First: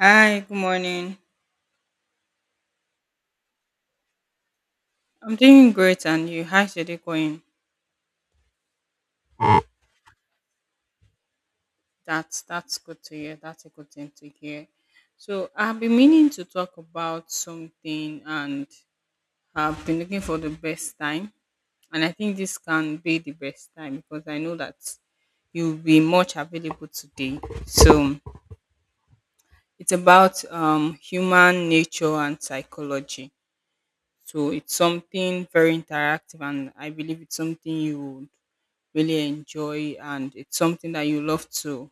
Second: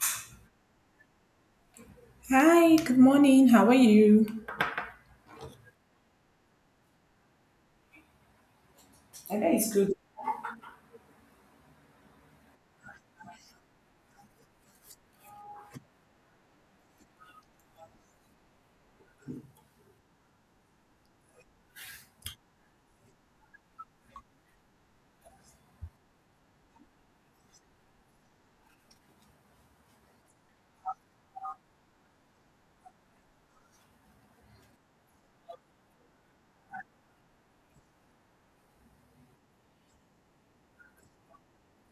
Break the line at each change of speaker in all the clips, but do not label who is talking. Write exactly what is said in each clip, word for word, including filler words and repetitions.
Hi, good morning.
Hi, good morning. How are you?
I'm doing great, and you? How's your day going?
And that is good.
That's that's good to hear. That's a good thing to hear. So I've been meaning to talk about something, and I've been looking for the best time, and I think this can be the best time because I know that you'll be much available today. So it's about um, human nature and psychology. So it's something very interactive, and I believe it's something you would really enjoy and it's something that you love to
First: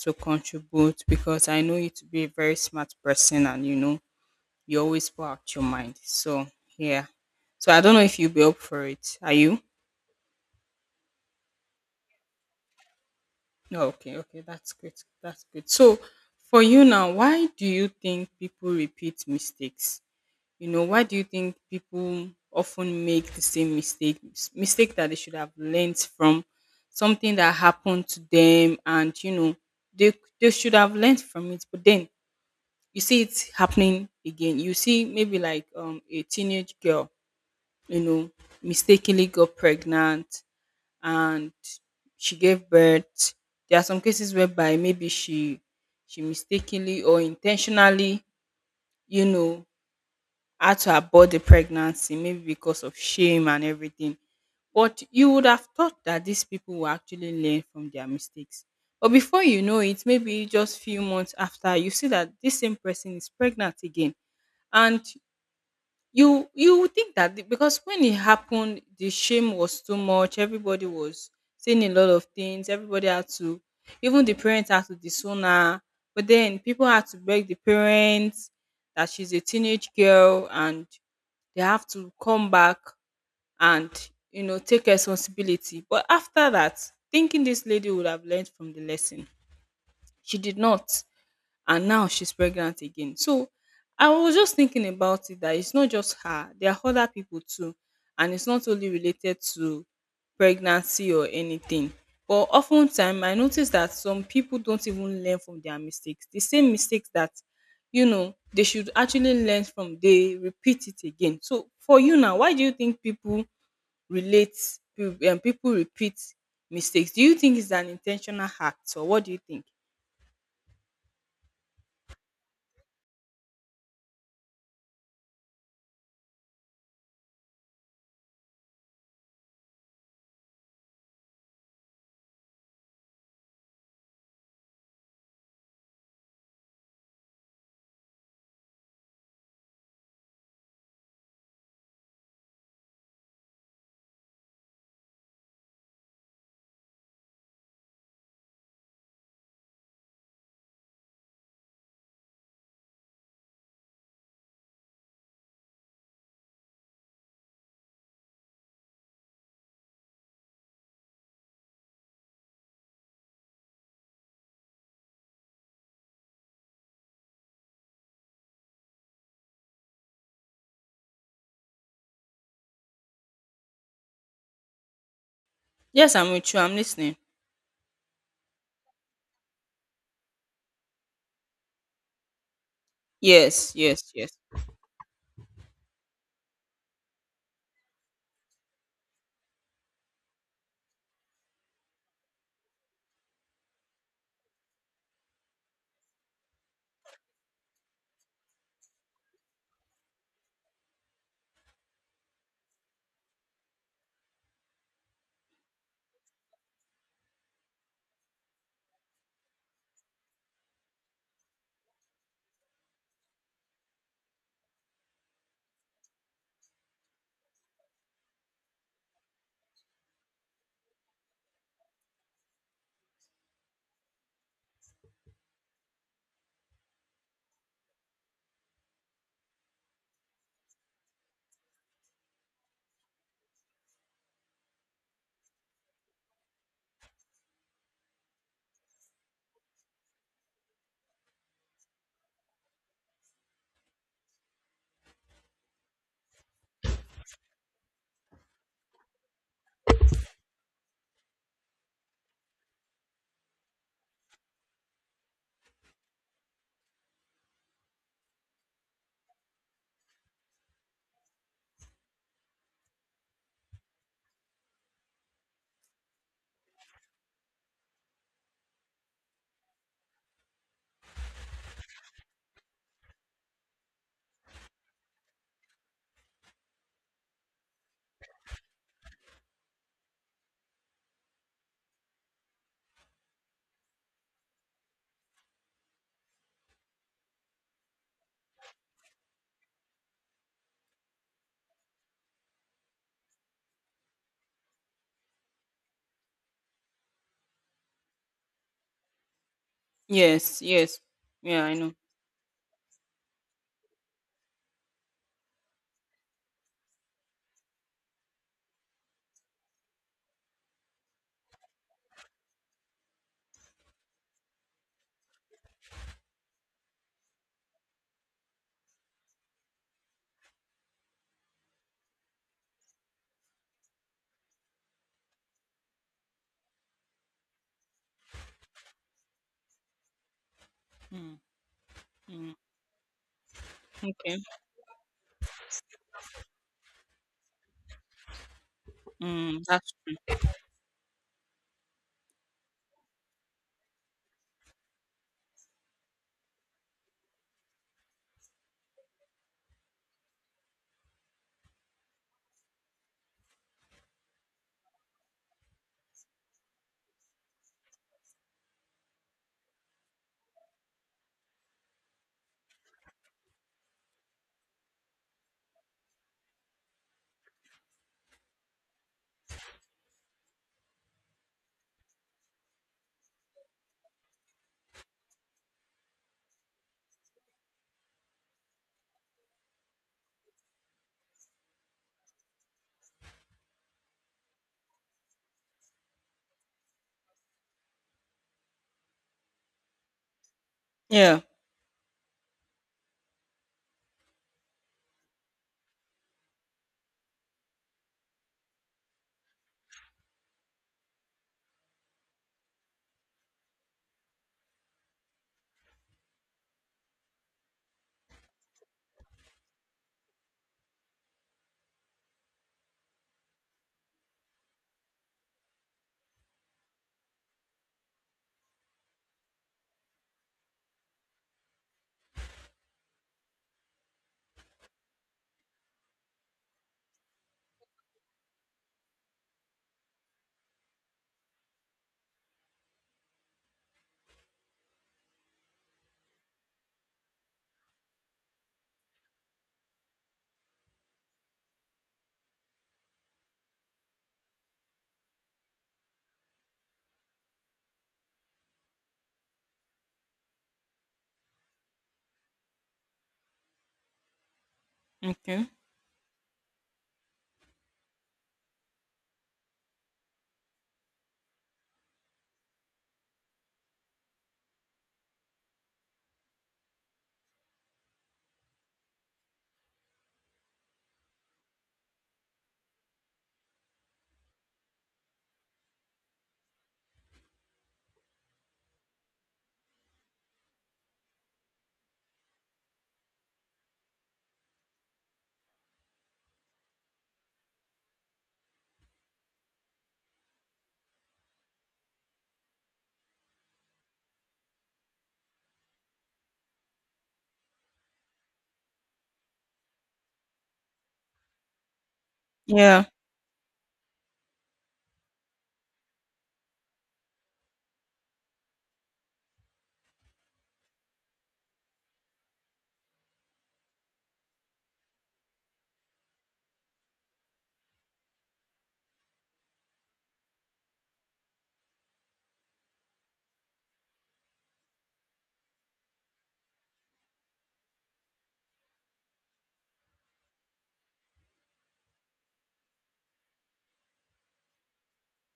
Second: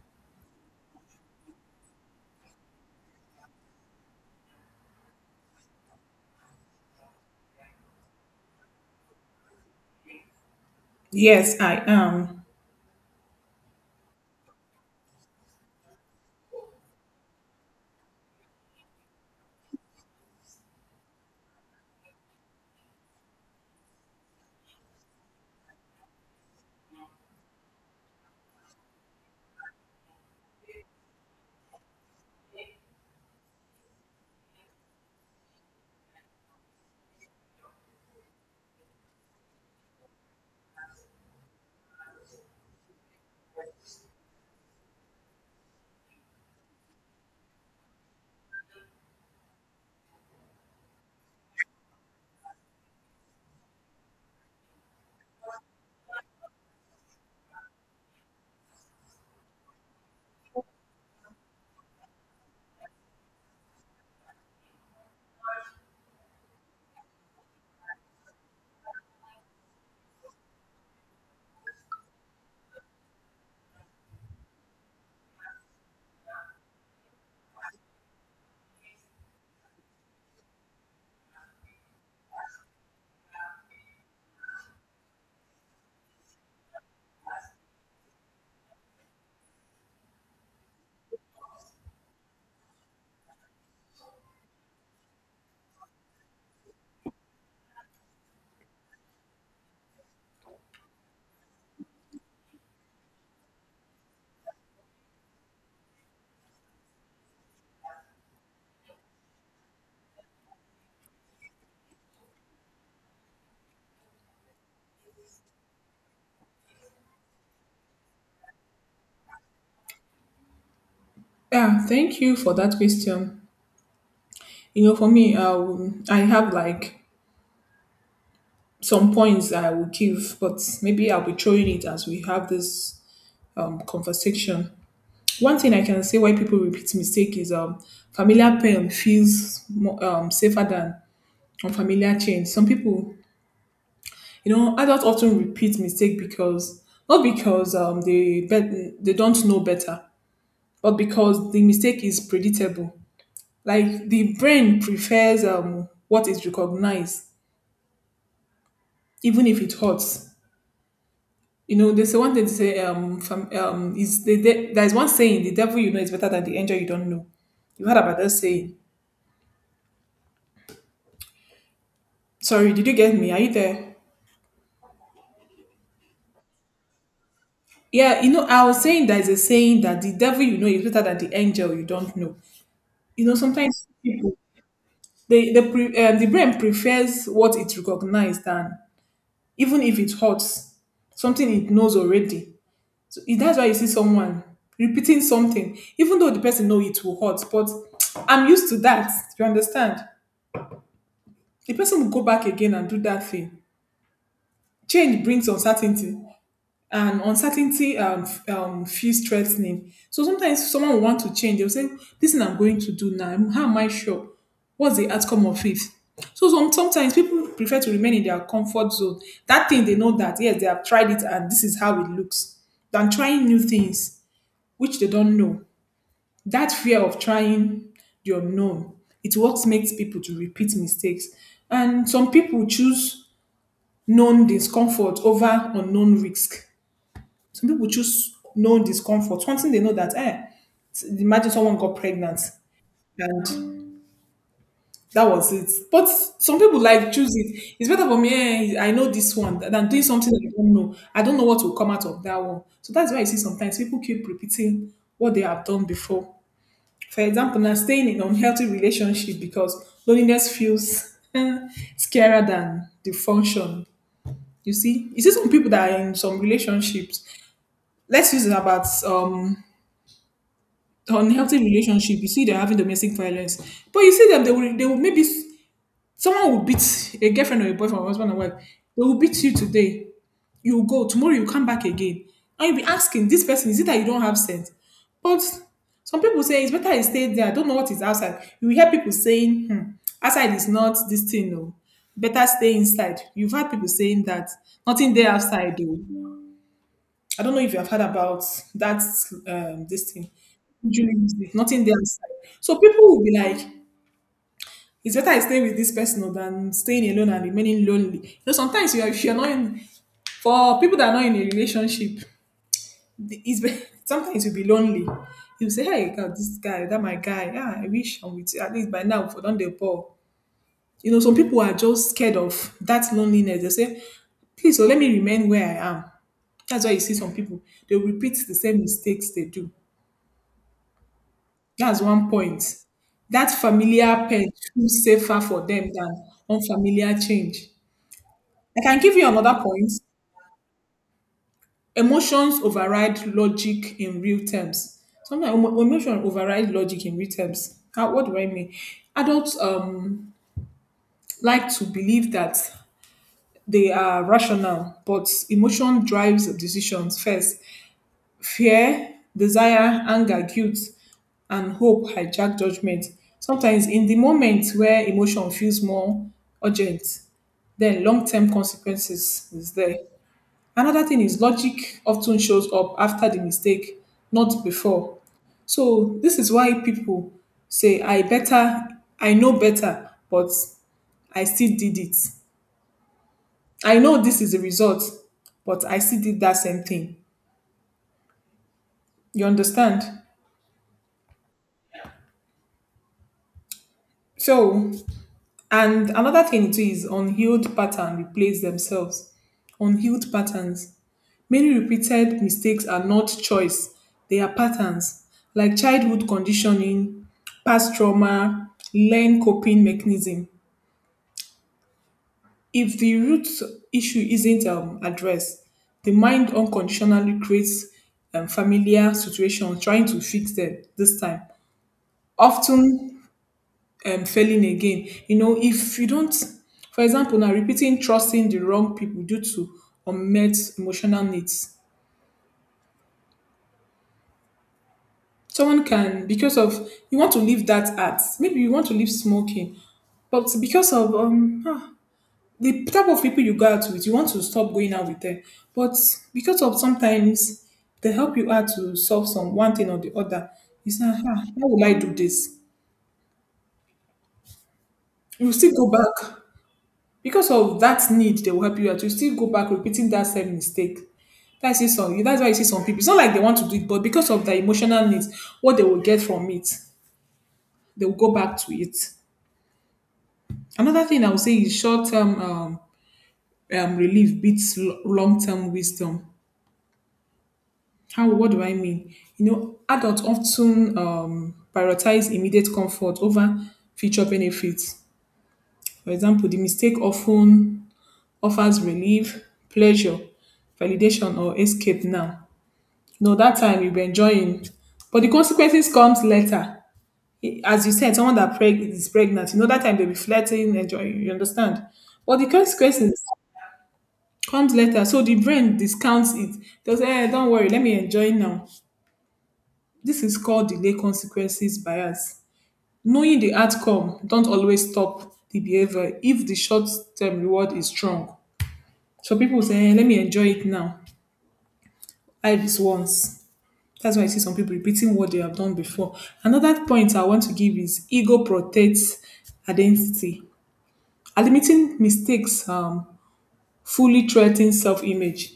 to contribute because I know you to be a very smart person and you know you always pour out your mind. So yeah. So I don't know if you'll be up for it. Are you?
Yes, I am.
No, okay, okay, that's good. That's good. So for you now, why do you think people repeat mistakes? You know, why do you think people often make the same mistake mistake that they should have learned from something that happened to them and you know they they should have learned from it but then you see it happening again. You see maybe like um a teenage girl, you know, mistakenly got pregnant and she gave birth. There are some cases whereby maybe she she mistakenly or intentionally, you know, had to abort the pregnancy maybe because of shame and everything. But you would have thought that these people will actually learn from their mistakes. But before you know it, maybe just few months after, you see that this same person is pregnant again. And you you would think that the- because when it happened, the shame was too much. Everybody was saying a lot of things. Everybody had to, even the parents had to disown her. But then people had to beg the parents that she's a teenage girl and they have to come back and, you know, take responsibility. But after that, thinking this lady would have learned from the lesson, she did not and now she's pregnant again. So I was just thinking about it that it's not just her, there are other people too, and it's not only related to pregnancy or anything. But oftentimes I notice that some people don't even learn from their mistakes. The same mistakes that you know they should actually learn from they repeat it again. So for you now, why do you think people relate and people repeat mistakes? Do you think it's an intentional act or what do you think?
Yeah, thank you for that question. You know, for me, um, I have like some points that I will give, but maybe I'll be throwing it as we have this um, conversation. One thing I can say why people repeat mistake is um, familiar pain feels more, um, safer than unfamiliar change. Some people, you know, adults often repeat mistake because not because um, they bet they don't know better, but because the mistake is predictable. Like the brain prefers um, what is recognized, even if it hurts. You know, there's one thing to say, um, from, um, is the, de- there's one saying, the devil you know is better than the angel you don't know. You heard about that saying. Sorry, did you get me? Are you there?
Yes, I'm with you. I'm listening.
Yeah, you know, I was saying there's a saying that the devil you know is better than the angel you don't know. You know,
Yes,
sometimes
yes, yes.
people, they, the, pre- um, the brain prefers what it recognized than even if it hurts, something it knows already. It- That's why you see someone repeating something, even though the person know it will hurt. But I'm used to that. You understand? The person will go back again and do that thing. Change brings uncertainty, and uncertainty um, f- um, feels threatening. So sometimes someone will want to change. They'll say, "This thing I'm going to do now. How am I sure? What's the outcome of it?" So some, sometimes people prefer to remain in their comfort zone. That thing they know that yes, they have tried it and this is how it looks, than trying new things which they don't know. That fear of trying the unknown it what makes people to repeat mistakes, and some people choose known discomfort over unknown risk. Some people choose known discomfort, something they know that eh imagine someone got pregnant and that was it, but some people like choose it. It's better for me, eh, I know this one than doing something i don't know i don't know what will come out of that one. So that's why you see sometimes people keep repeating what they have done before. For example, now staying in unhealthy relationship because loneliness feels scarier than the function. You see, you see some people that are in some relationships. Let's use it about um unhealthy relationship. You see, they're having domestic violence, but you see them. They will. They will maybe someone will beat a girlfriend or a boyfriend or husband and wife. They will beat you today. You go tomorrow. You come back again, and you'll be asking this person, "Is it that you don't have sense?" But some people say it's better I stay there. I don't know what is outside. You will hear people saying, hmm, "Outside is not this thing, no. Better stay inside." You've had people saying that nothing there outside. Though. I don't know if you have heard about that um, this thing.
Yes, yes.
Julie,
Yeah, I
nothing
know.
there outside. So people will be like, it's better I stay with this person than staying alone and remaining lonely. You know, sometimes you are, if you're not in, for people that are not in a relationship, the- it's be- sometimes you'll be lonely. You'll say, hey, God, this guy, that my guy, yeah, I wish I'm with you. At least by now, for don't they ball. You know, some people are just scared of that loneliness. They say, please, so let me remain where I am. That's why you see some people, they repeat the same mistakes they do.
Mm,
That's one
mm,
point. That familiar
okay.
pain feels safer for them than unfamiliar change. I can give you another
Mm,
point.
that's true.
Emotions override logic in real terms. Sometimes emo- emotion override logic in real terms. How, what do I mean? Adults um, like to believe that they are rational, but emotion drives decisions first. Fear, desire, anger, guilt, and hope hijack judgment. Sometimes in the moment where emotion feels more urgent, then long-term consequences is there. Another thing is logic often shows up after the mistake, not before. So this is why people say, I better, I know better, but I still did it. I know this is the result, but I still did that same thing. You understand?
Yeah.
So, and another thing too is unhealed pattern replace themselves. Unhealed patterns many repeated mistakes are not choice, they are patterns, like childhood conditioning, past trauma, learned coping mechanism. If the root issue isn't um, addressed, the mind unconditionally creates um, familiar situations trying to fix them this time, often um, failing again. You know, if you don't, for example, now repeating trusting the wrong people due to unmet emotional needs. Someone can, because of you want to leave that art, maybe you want to leave smoking, but because of um ah, the type of people you go out with, you want to stop going out with them. But because of sometimes they help you out to solve some one thing or the other, you say, ah, ah, how will I do this? You
Okay.
still go back because of that need they will help you out. You still go back repeating that same mistake. That's it. Some that's why you see some people. It's not like they want to do it, but because of their emotional needs, what they will get from it, they will go back to it. Another thing I would say is short term um, um, relief beats long term wisdom. How? What do I mean? You know, adults often um, prioritize immediate comfort over future benefits. For example, the mistake often offers relief, pleasure, validation, or escape now. No, that time you'll be enjoying, but the consequences comes later. I- As you said, someone that preg- is pregnant, you know, that time they'll be flirting, enjoying, you understand? But the
Yeah.
consequences comes later. So the brain discounts it. Does eh, don't worry, let me enjoy now. This is called delay consequences bias. Knowing the outcome don't always stop the behavior if the short term reward is strong. So people say, eh, let me enjoy it now. Life is once. That's why I see some people repeating what they have done before. Another point I want to give is ego protects identity. Admitting mistakes um, fully threatens self image.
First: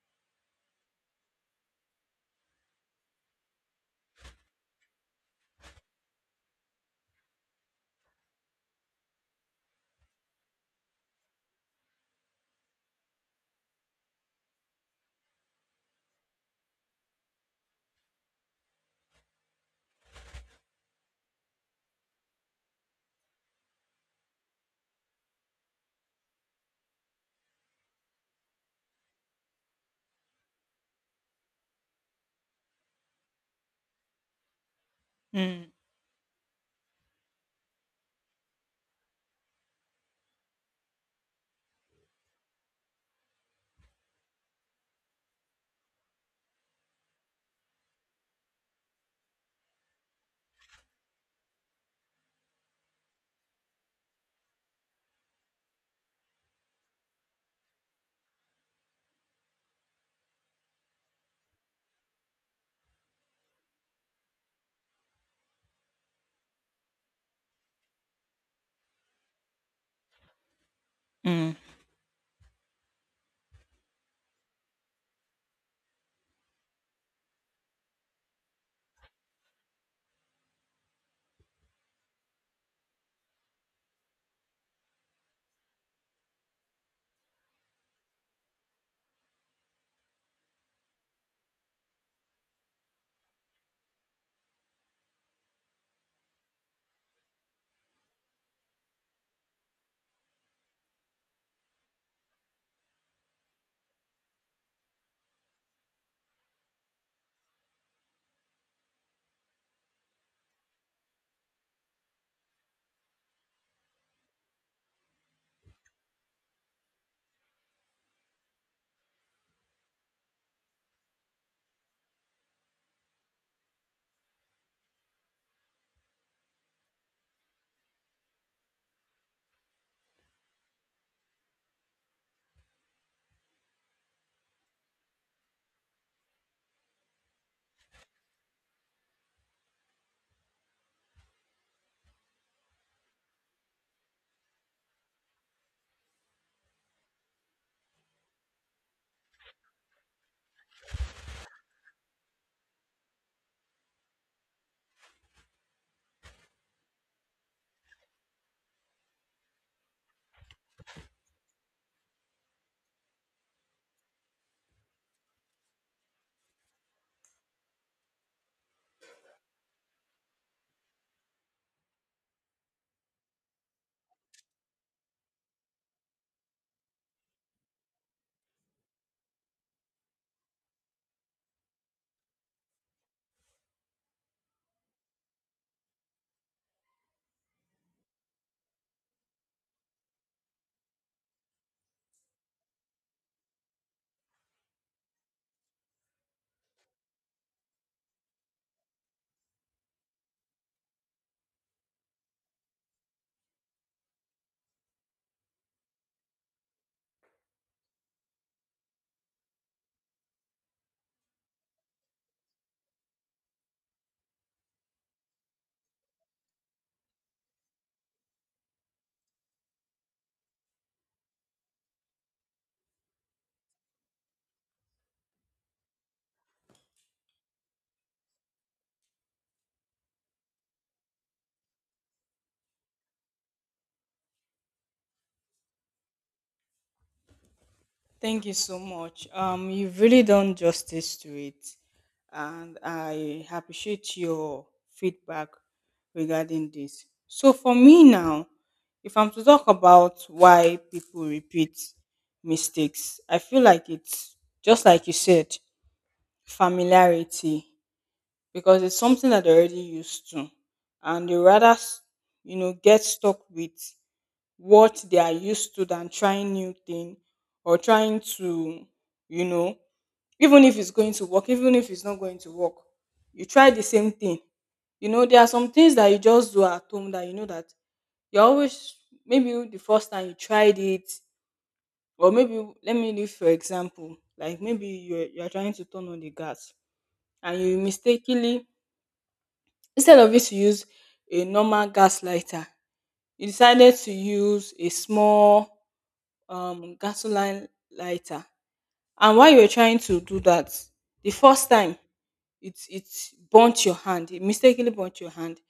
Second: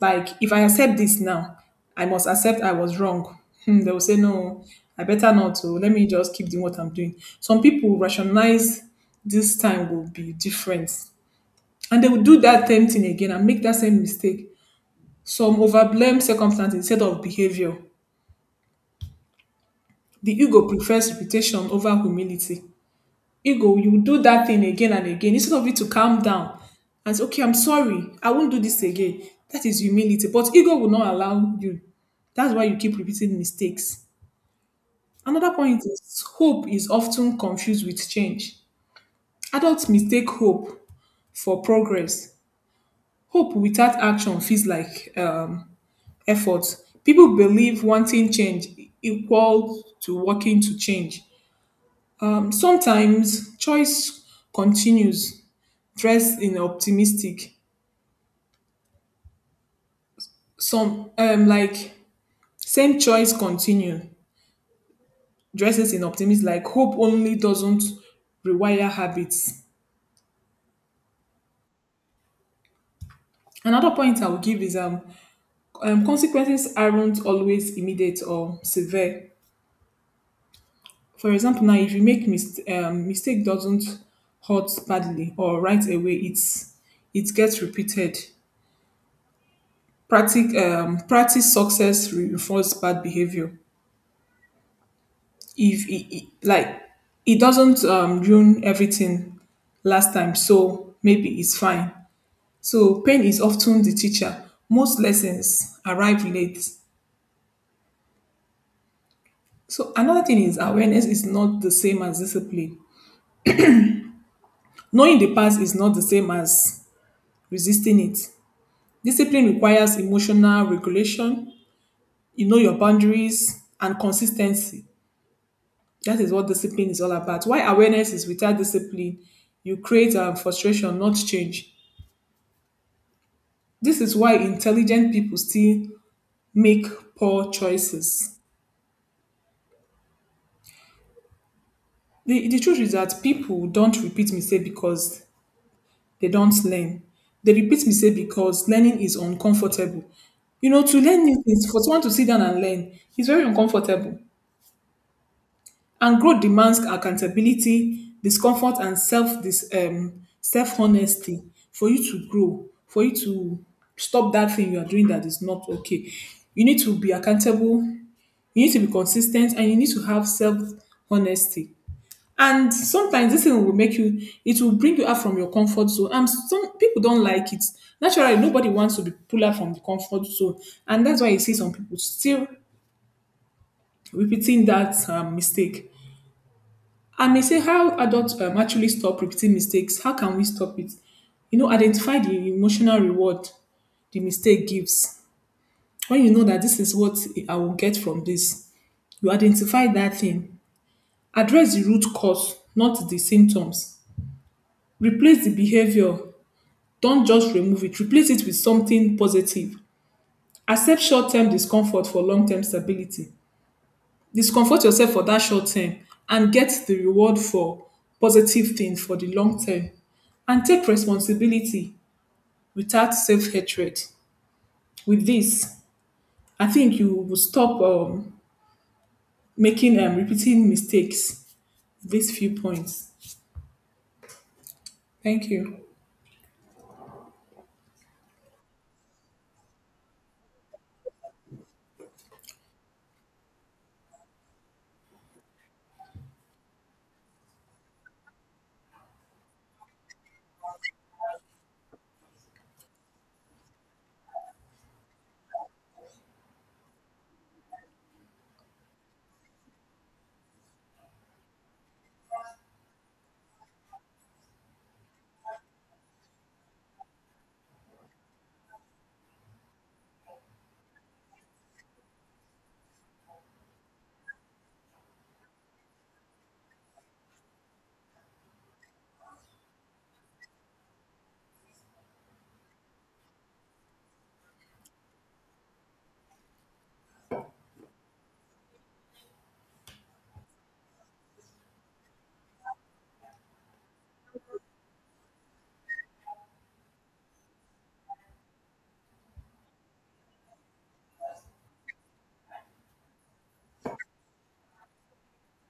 Like if I accept this now, I must accept I was wrong. Hmm, they will say no, I better not. So let me just keep doing what I'm doing. Some people rationalize this time will be different, and they will do that same thing again and make that same mistake. Some overblame circumstance instead of behavior. The ego prefers reputation over humility. Ego you will do that thing again and again instead of you to calm down and say okay I'm sorry I won't do this again. That is humility but ego will not allow you. That's why you keep repeating mistakes. Another
Mm,
point is hope is often confused with change. Adults mistake hope for progress. Hope without action feels like um, effort. People believe wanting change equal to working to change. Um, sometimes choice continues dress in optimistic. Some um like same choice continue. Dresses in optimism like hope only doesn't rewire habits.
mm.
Another point I will give is um, um consequences aren't always immediate or severe. For example, now if you make mist- um, mistake doesn't hurt badly or right away, it's it gets repeated. Practic- um, practice success reinforce bad behavior. If it, it- like it doesn't um, ruin everything last time so maybe it's fine. So pain is often the teacher, most lessons arrive late. So another thing is awareness is not the same as discipline. Knowing the past is not the same as resisting it. Discipline requires emotional regulation, you know your boundaries and consistency. That is what discipline is all about. Why awareness is without discipline, you create um, frustration not change. This is why intelligent people still make poor choices. The, the truth is that people don't repeat mistakes because they don't learn. They repeat mistakes because learning is uncomfortable. You know, to learn new things, for someone to sit down and learn, is very uncomfortable. And growth demands accountability, discomfort, and self this um self honesty. For you to grow, for you to stop that thing you are doing that is not okay. You need to be accountable. You need to be consistent, and you need to have self honesty. And sometimes this thing will make you, it will bring you out from your comfort zone. And some people don't like it. Naturally, nobody wants to be pulled out from the comfort zone. And that's why you see some people still repeating that um, mistake. I may say, how adults um, actually stop repeating mistakes? How can we stop it? You know, identify the emotional reward the mistake gives. When you know that this is what I will get from this, you identify that thing. Address the root cause, not the symptoms. Replace the behavior. Don't just remove it. Replace it with something positive. Accept short term discomfort for long term stability. Discomfort yourself for that short term and get the reward for positive things for the long term. And take responsibility without self hatred. With this, I think you will stop um, making and repeating mistakes. These few points. Thank you.
Thank you so much. Um, you've really done justice to it, and I appreciate your feedback regarding this. So for me now, if I'm to talk about why people repeat mistakes, I feel like it's just like you said, familiarity because it's something that they're already used to and they rather s- you know get stuck with what they are used to than trying new thing or trying to you know even if it's going to work even if it's not going to work you try the same thing, you know there are some things that you just do at home that you know that you always, maybe the first time you tried it, or maybe let me give for example like, maybe you're, you're trying to turn on the gas and you mistakenly, instead of you to use a normal gas lighter, you decided to use a small um, gasoline lighter. And while you were trying to do that, the first time it it burnt your hand, it mistakenly burnt your hand.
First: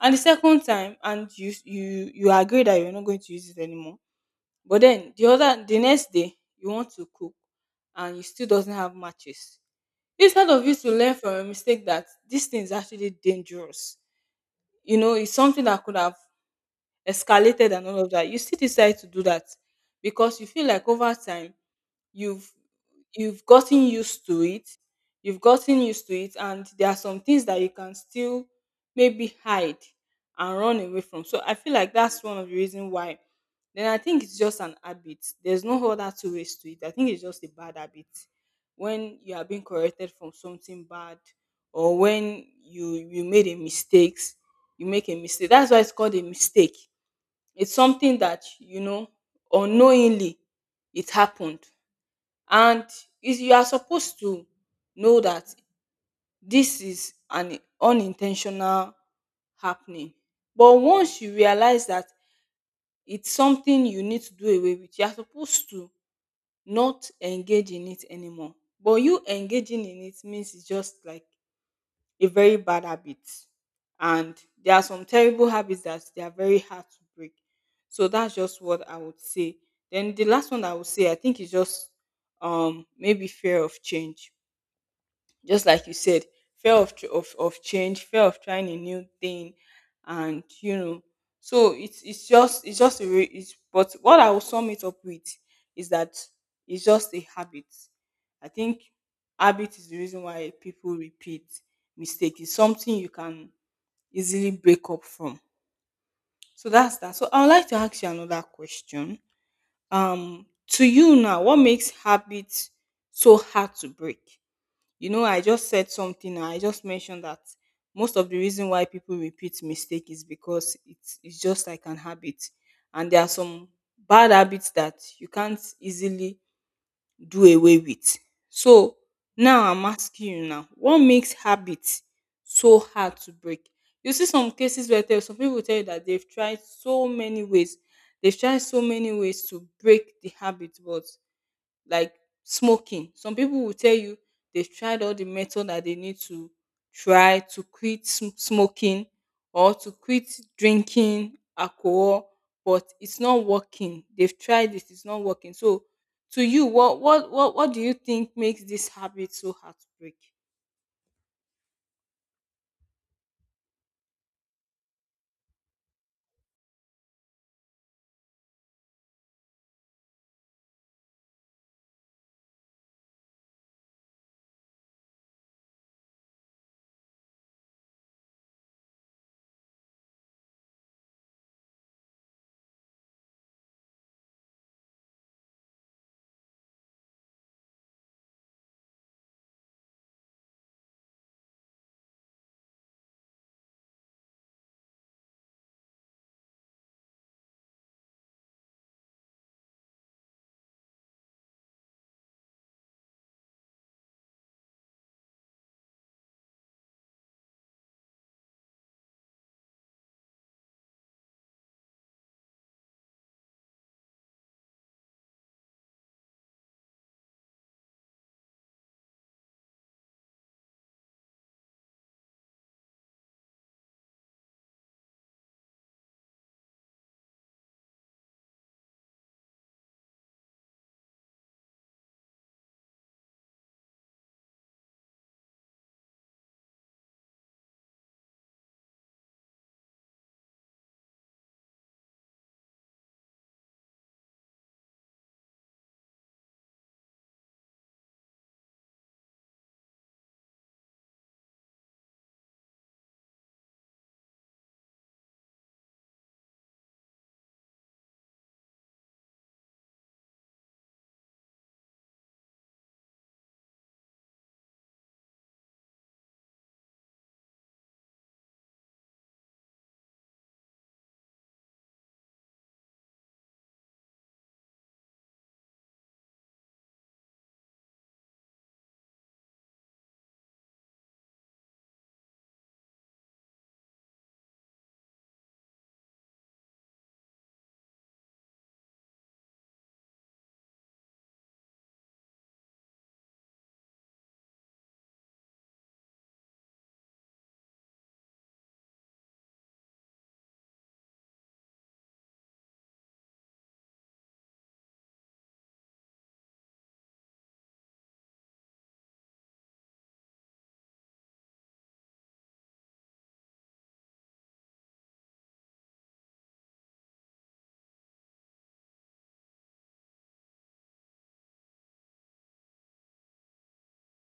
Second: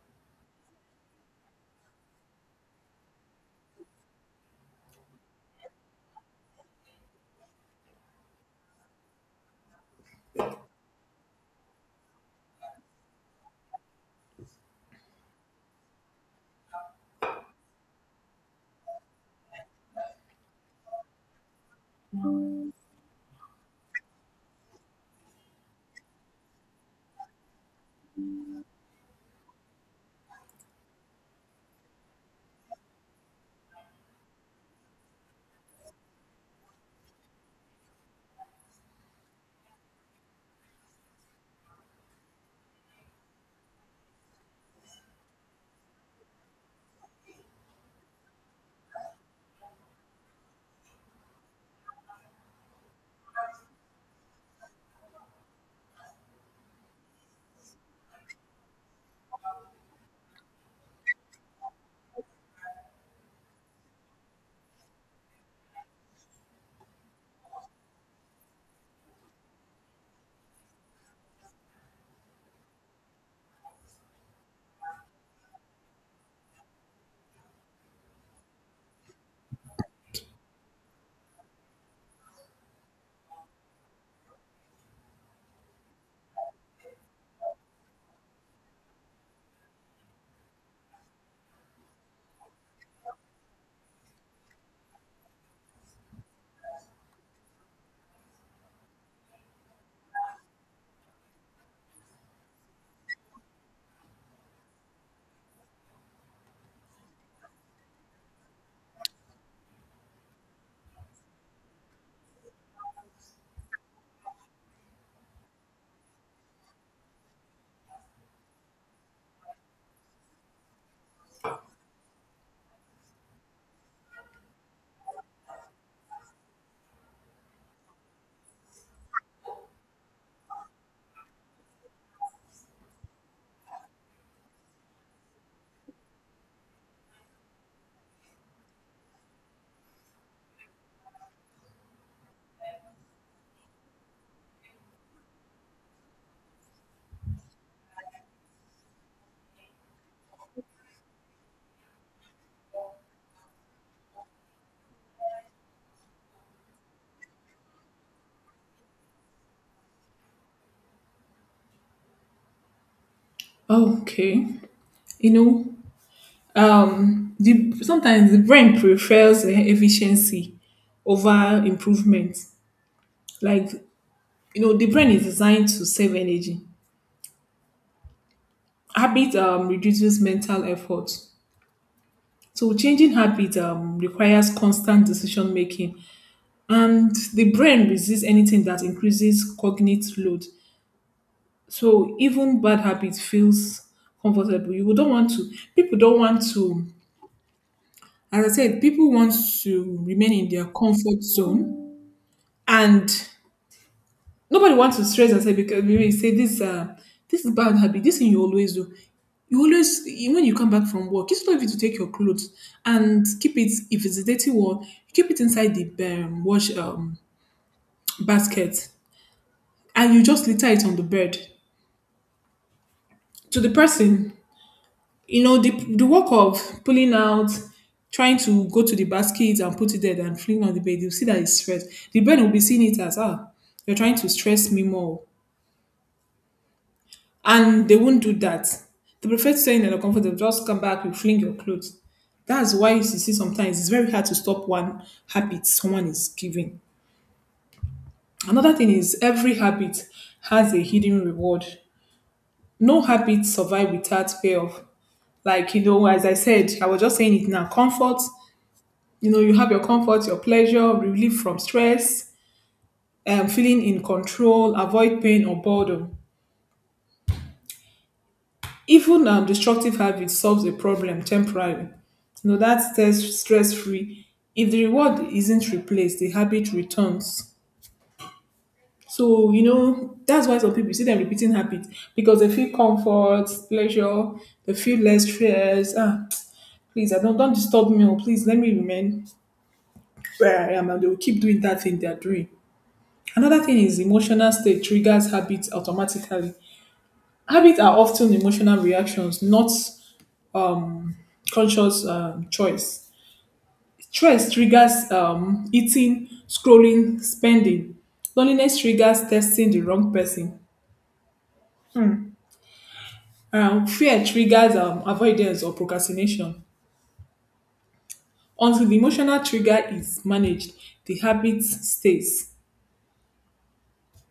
And the second time, and you you you agree that you're not going to use it anymore. But then the other the next day you want to cook and you still doesn't have matches. Instead of you to learn from a mistake that this thing is actually dangerous, you know, it's something that could have escalated and all of that, you still decide to do that because you feel like over time you've you've gotten used to it, you've gotten used to it, and there are some things that you can still maybe hide and run away from. So I feel like that's one of the reasons why. Then I think it's just an habit. There's no other two ways to it. I think it's just a bad habit. When you are being corrected from something bad, or when you you made a mistakes, you make a mistake. That's why it's called a mistake. It's something that you know unknowingly it happened, and is you are supposed to know that this is an unintentional happening. But once you realize that it's something you need to do away with, you are supposed to not engage in it anymore. But you engaging in it means it's just like a very bad habit, and there are some terrible habits that they are very hard to break. So that's just what I would say. Then the last one I would say, I think is just um maybe fear of change, just like you said, fear of tr- of, of change, fear of trying a new thing, and, you know, so it's it's just it's just a re- it's, but what I will sum it up with is that it's just a habit. I think habit is the reason why people repeat mistake. It's something you can easily break up from. So that's that. So I would like to ask you another question. Um, to you now, what makes habits so hard to break? You know, I just said something. I just mentioned that most of the reason why people repeat mistake is because it's it's just like an habit, and there are some bad habits that you can't easily do away with. So now I'm asking you now, what makes habits so hard to break? You see some cases where tell some people tell you that they've tried so many ways, they've tried so many ways to break the habit, but like smoking. Some people will tell you they've tried all the method that they need to try to quit sm- smoking, or to quit drinking alcohol, but it's not working. They've tried it, it's not working. So to you, what what what, what do you think makes this habit so hard to break?
Okay. You know, um the sometimes the brain prefers e- efficiency over improvement, like, you know, the brain is designed to save energy. Habit um, reduces mental effort, so changing habit um, requires constant decision making, and the brain resists anything that increases cognitive load. So even bad habit feels comfortable. You don't want to, people don't want to, as I said, people want to remain in their comfort zone. And nobody wants to stress and say, because you say this, uh this is bad habit, this thing you always do. You always you- when you come back from work, it's not even to take your clothes and keep it if it's a dirty one, you keep it inside the um, wash um basket, and you just litter it on the bed. To the person, you know, the the work of pulling out, trying to go to the basket and put it there and fling on the bed, you see that it's stress. The bed will be seeing it as, ah, you're trying to stress me more. And they won't do that. They prefer staying in the comfort of just come back, you fling your clothes. That's why you see sometimes it's very hard to stop one habit someone is giving. Another thing is every habit has a hidden reward. No habit survive without payoff. Like, you know, as I said, I was just saying it now. Comfort, you know, you have your comfort, your pleasure, relief from stress, um, feeling in control, avoid pain or boredom. Even um, destructive habit solves a problem temporarily. You know, that's stress stress free. If the reward isn't replaced, the habit returns. So, you know, that's why some people see them repeating habits because they feel comfort, pleasure, they feel less stress. Ah, please, I don't don't disturb me. Or please let me remain where I am. And they will keep doing that thing they're doing. Another thing is emotional state triggers habits automatically. Habits are often emotional reactions, not conscious um, choice. Stress triggers um, eating, scrolling, spending. Loneliness triggers testing the wrong person. Um, fear triggers um, avoidance or procrastination. Until the emotional trigger is managed, the habit stays.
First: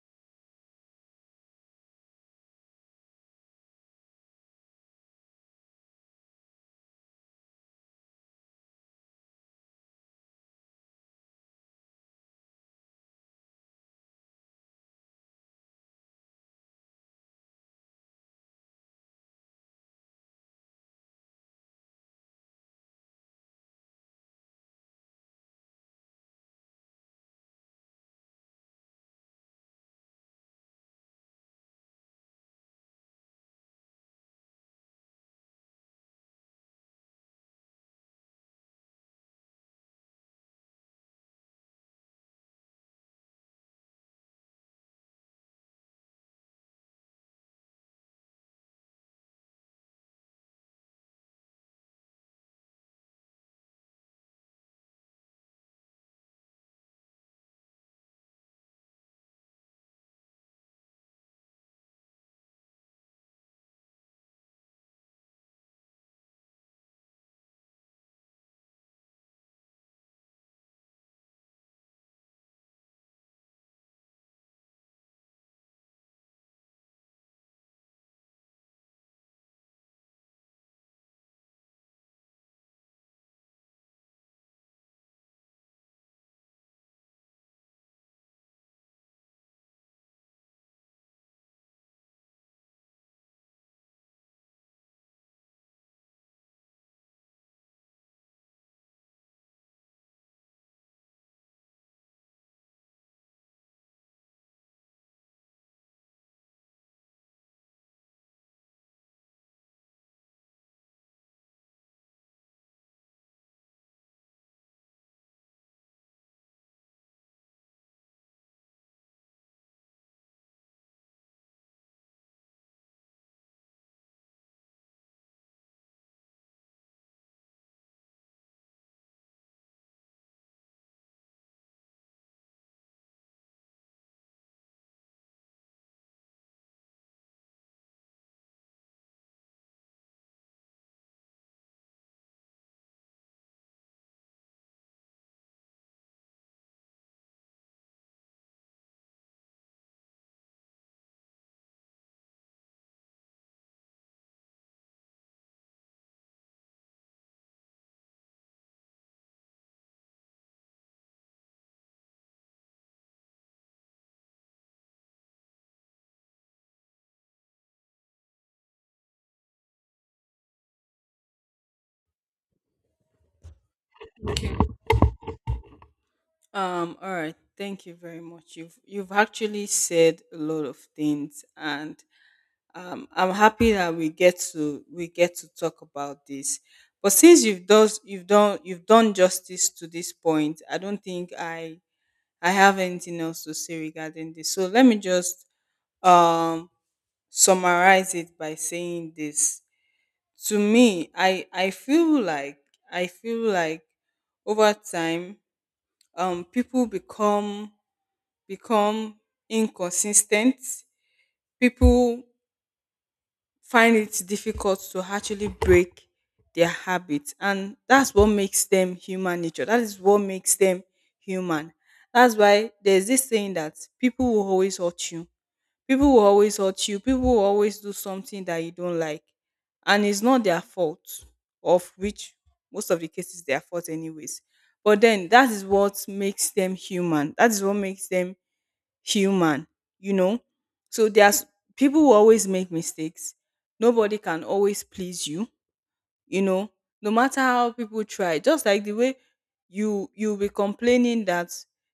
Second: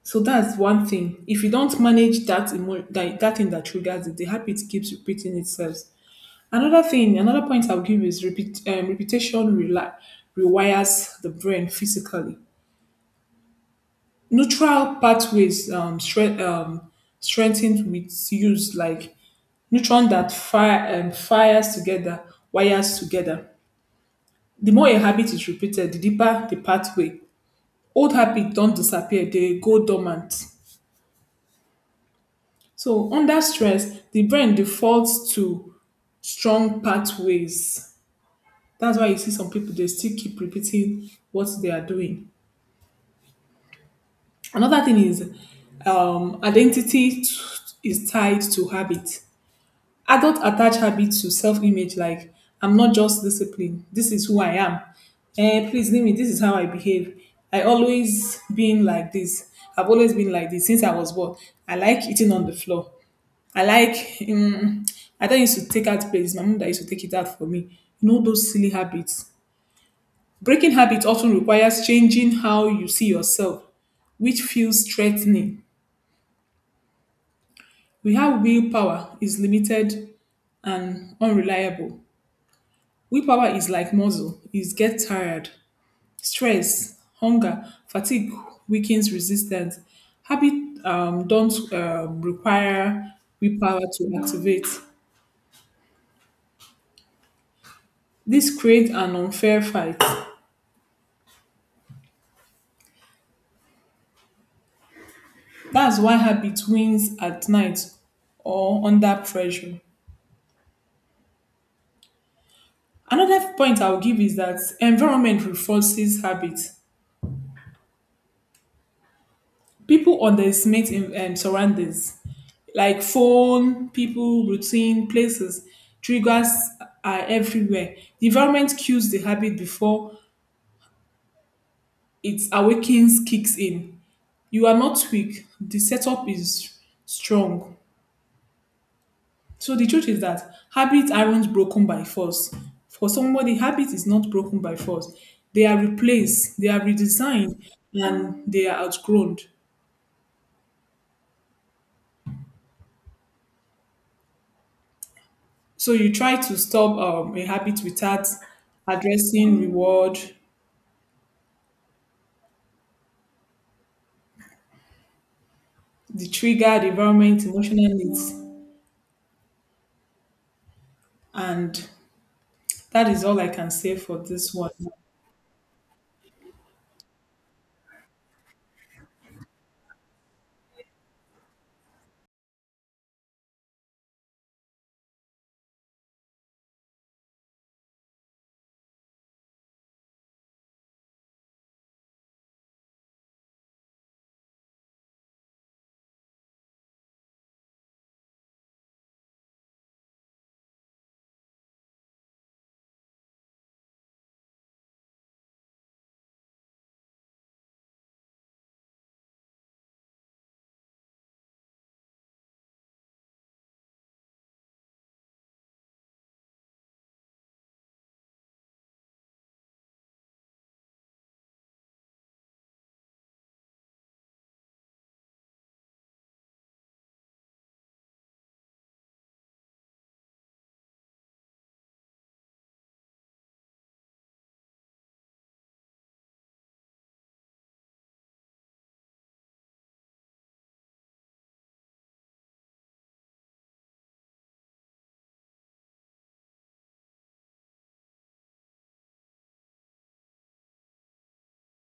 So that's one thing. If you don't manage that, emo- that that thing that triggers it, the habit keeps repeating itself. Another thing, another point I'll give is repeat, um, repetition reli- rewires the brain physically. Neutral pathways um, stre- um, strengthened with use, like neutron that fire um, fires together, wires together. The more a habit is repeated, the deeper the pathway. Old habits don't disappear, they go dormant. So under stress, the brain defaults to strong pathways. That's why you see some people they still keep repeating what they are doing. Another thing is um, identity t- is tied to habit. Adults attach habits to self image, like, I'm not just discipline, this is who I am. Eh, please leave me, this is how I behave. I always been like this. I've always been like this since I was born. I like eating on the floor. I like, um, I don't used to take out plates. My mom that used to take it out for me. You know those silly habits. Breaking habits often requires changing how you see yourself, which feels threatening. We have willpower is limited and unreliable. Willpower is like muscle, it gets tired. Stress, hunger, fatigue weakens resistance. Habit um, don't um, require willpower to activate. This creates an unfair fight. That's why habit wins at night or under pressure. Another point I'll give is that environment reinforces habit. People underestimate in, um, surroundings, like phone, people, routine, places. Triggers are everywhere. The environment cues the habit before it awakens, kicks in. You are not weak. The setup is strong. So the truth is that habits aren't broken by force. For somebody, habit is not broken by force. They are replaced, they are redesigned, and they are outgrown. So you try to stop um, a habit without addressing reward, the trigger, the environment, emotional needs. And that is all I can say for this one.
Um, all right. Thank you very much. You've you've actually said a lot of things, and um, I'm happy that we get to we get to talk about this. But since you've does you've done you've done justice to this point, I don't think I I have anything else to say regarding this. So let me just um summarize it by saying this. To me, I I feel like I feel like over time, um people become become inconsistent. People find it difficult to actually break their habits, and that's what makes them, human nature, that is what makes them human. That's why there's this saying that people will always hurt you, people will always hurt you, people will always do something that you don't like, and it's not their fault, of which most of the cases their fault anyways, but then that is what makes them human, that is what makes them human, you know? So there's people who always make mistakes. Nobody can always please you, you know no matter how people try. Just like the way you you'll be complaining that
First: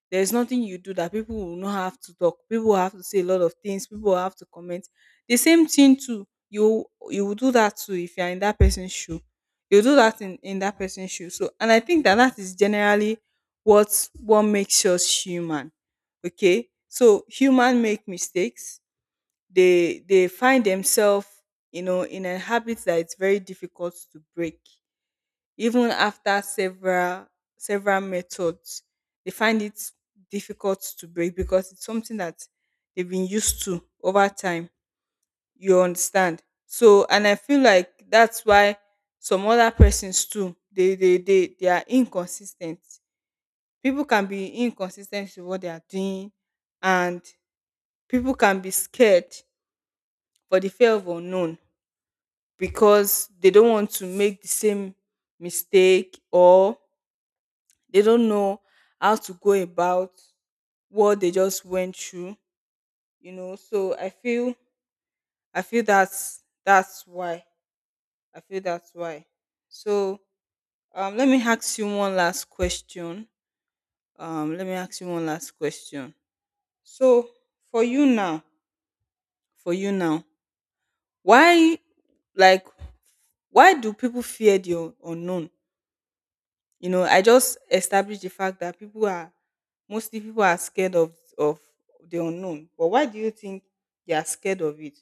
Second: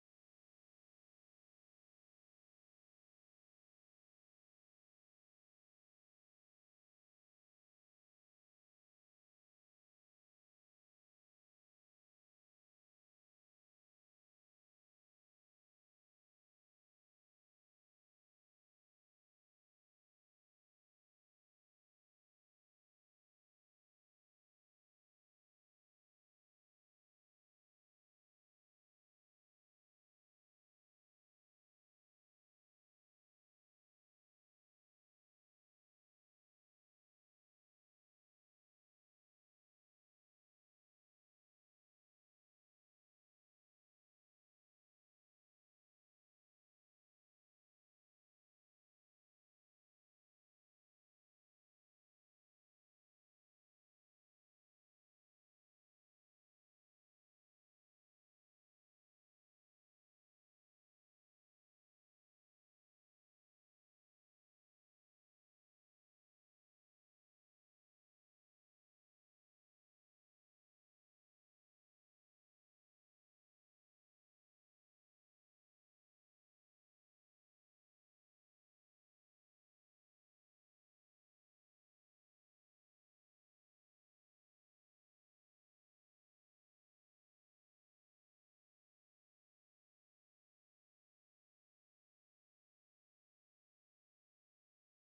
there's nothing you do that people will not have to talk, people will have to say a lot of things, people will have to comment. The same thing too, you you will do that too if you're in that person's shoe, you do that in in that person's shoe. So and I think that that is generally what what makes us human. Okay, so human make mistakes, they they find themselves, you know in a habit that it's very difficult to break, even after several several methods. They find it difficult to break because it's something that they've been used to over time, you understand? So and I feel like that's why some other persons too, they they they, they are inconsistent. People can be inconsistent with what they are doing, and people can be scared for the fear of unknown because they don't want to make the same mistake, or they don't know how to go about what they just went through, you know? So i feel i feel that's that's why i feel that's why so um let me ask you one last question. um let me ask you one last question. So for you now for you now, why like why do people fear the un- unknown? you know I just established the fact that people are mostly people are scared of of the unknown, but why do you think they are scared of it?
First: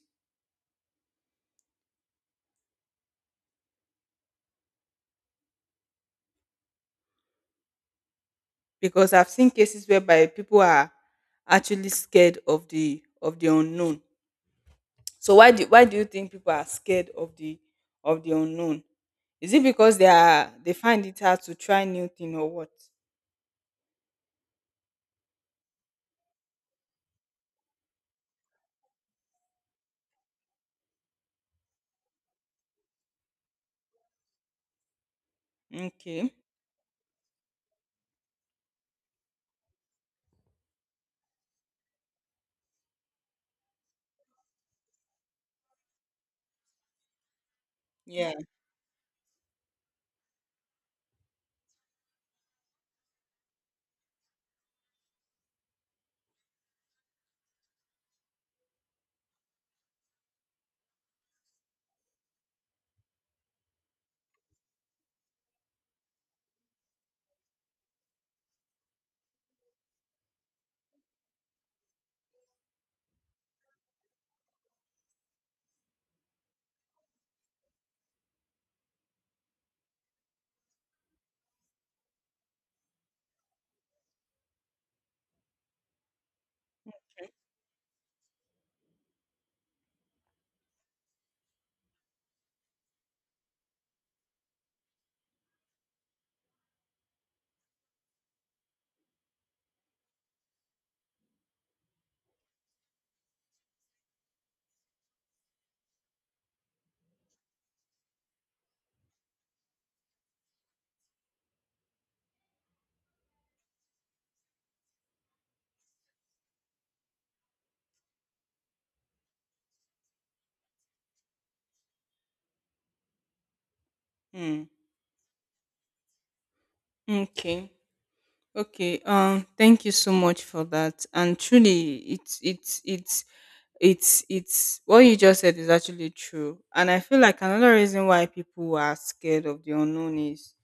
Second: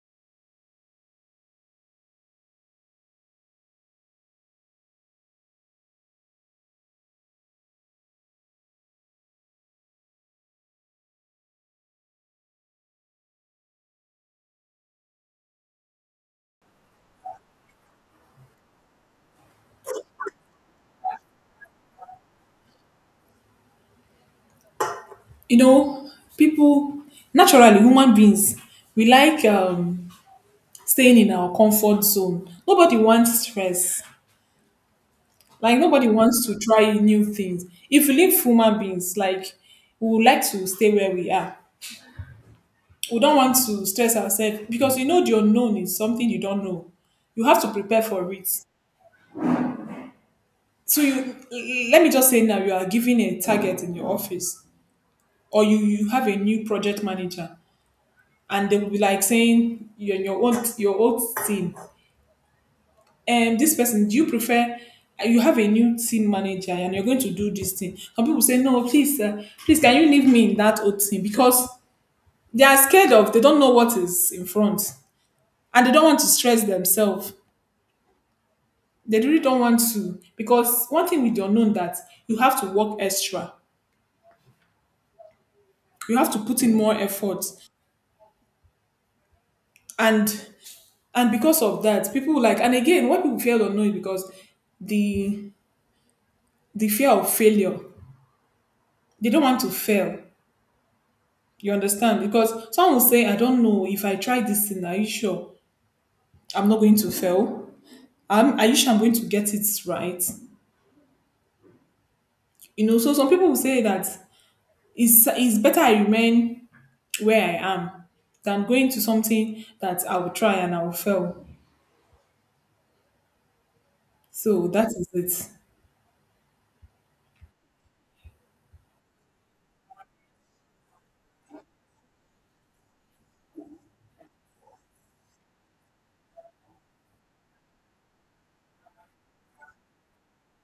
Because I've seen cases whereby people are actually scared of the of the unknown. So why do why do you think people are scared of the of the unknown? Is it because they are they find it hard to try new thing or what?
You know, people, naturally, human beings, we like um, staying in our comfort zone. Nobody wants stress. Like, nobody
Okay.
wants to try new things. If we live human beings, like, we would like to stay where we are. We don't want to stress ourselves because, you know, the unknown is something you don't know. You have to prepare for
Yeah.
it. So you let me just say now you are given a target in your office, or you, you have a new project manager, and they will be like saying your your own your old team and this person, do you prefer, you have a new team manager and you're going to do this thing. Some people say, no, please, uh, please, can you leave me in that old team, because they are scared of, they don't know what is in front, and they don't want to stress themselves. They really don't want to, because one thing with the unknown that you have to work extra, you have to put in more effort, and and because of that, people like, and again, what people fear the unknown is because the the fear of failure. They don't want to fail. You understand? Because someone will say, "I don't know if I try this thing. Are you sure I'm not going to fail? Um, are you sure I'm going to get it right?" You know. So some people will say that it's it's better I remain where I am than going to something that I will try and I will fail.
Hmm.
So that is it.
Okay. Okay, um, thank you so much for that. And truly, it's it's it's it's it's what you just said is actually true. And I feel like another reason why people are scared of the unknown is,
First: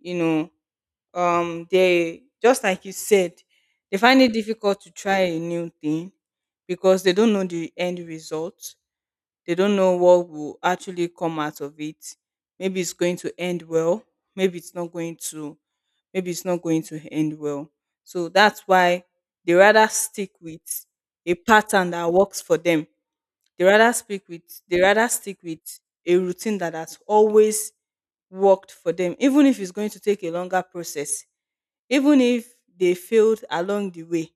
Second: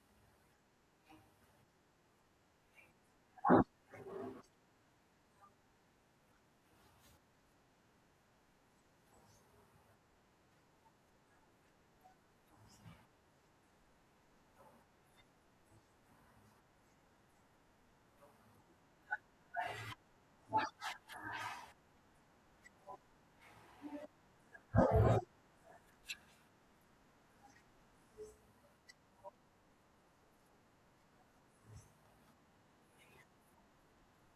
you know, um, they, just like you said, they find it difficult to try a new thing because they don't know the end result. They don't know what will actually come out of it. Maybe it's going to end well. Maybe it's not going to. Maybe it's not going to end well. So that's why they rather stick with a pattern that works for them. They rather stick with. They rather stick with a routine that has always worked for them, even if it's going to take a longer process, even if they failed along the way,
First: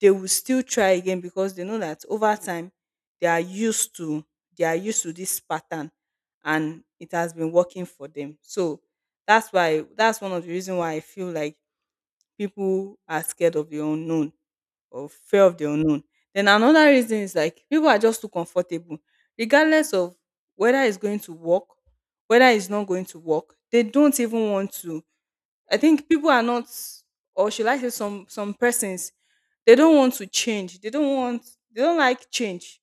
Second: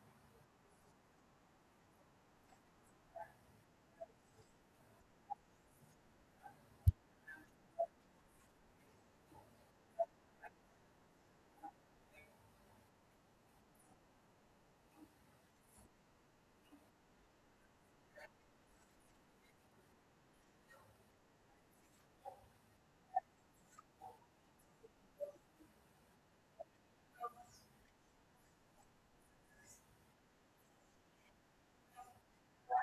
they will still try again because they know that over time they are used to they are used to this pattern, and it has been working for them. So that's why, that's one of the reasons why I feel like people are scared of the unknown, or fear of the unknown. Then another reason is like people are just too comfortable. Regardless of whether it's going to work, whether it's not going to work, they don't even want to. I think people are not, or should I say, some some persons, they don't want to change. They don't want. They don't like change.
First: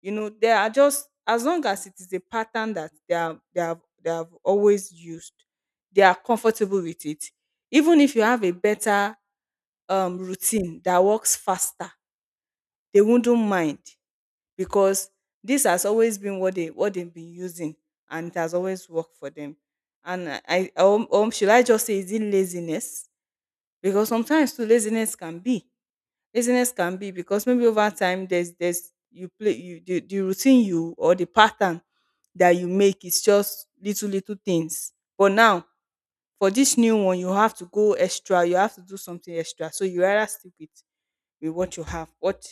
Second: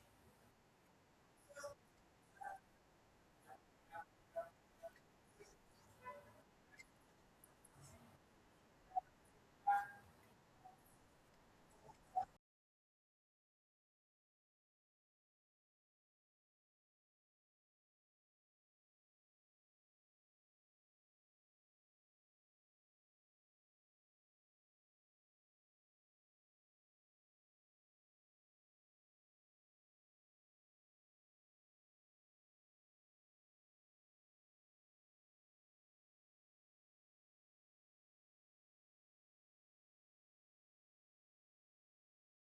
You know, they are just, as long as it is a pattern that they are they have they have always used, they are comfortable with it. Even if you have a better um, routine that works faster, they wouldn't mind because this has always been what they what they've been using, and it has always worked for them. And I, I or, or should I just say, is it laziness? Because sometimes too, laziness can be. Laziness can be because maybe over time, there's there's you play you the, the routine you, or the pattern that you make is just little little things. But now for this new one, you have to go extra, you have to do something extra. So you rather stick with, with what you have. But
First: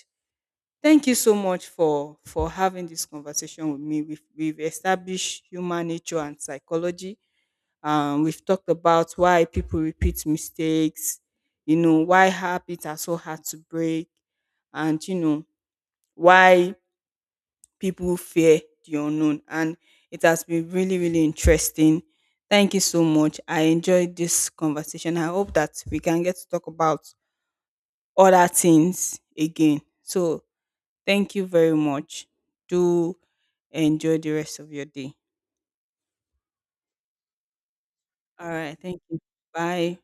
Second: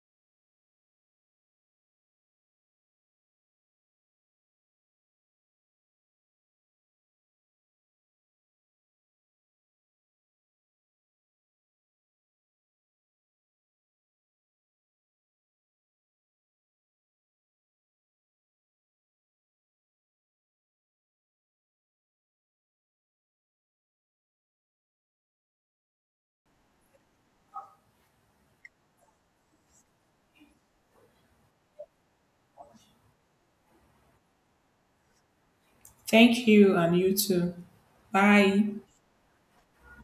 thank you so much for for having this conversation with me. We've we've established human nature and psychology. um, we've talked about why people repeat mistakes, you know, why habits are so hard to break, and, you know, why people fear the unknown. And it has been really, really interesting. Thank you so much. I enjoyed this conversation. I hope that we can get to talk about other things again. So, thank you very much. Do enjoy the rest of your day.
Thank you and you too.
All
Bye.
right. Thank you. Bye.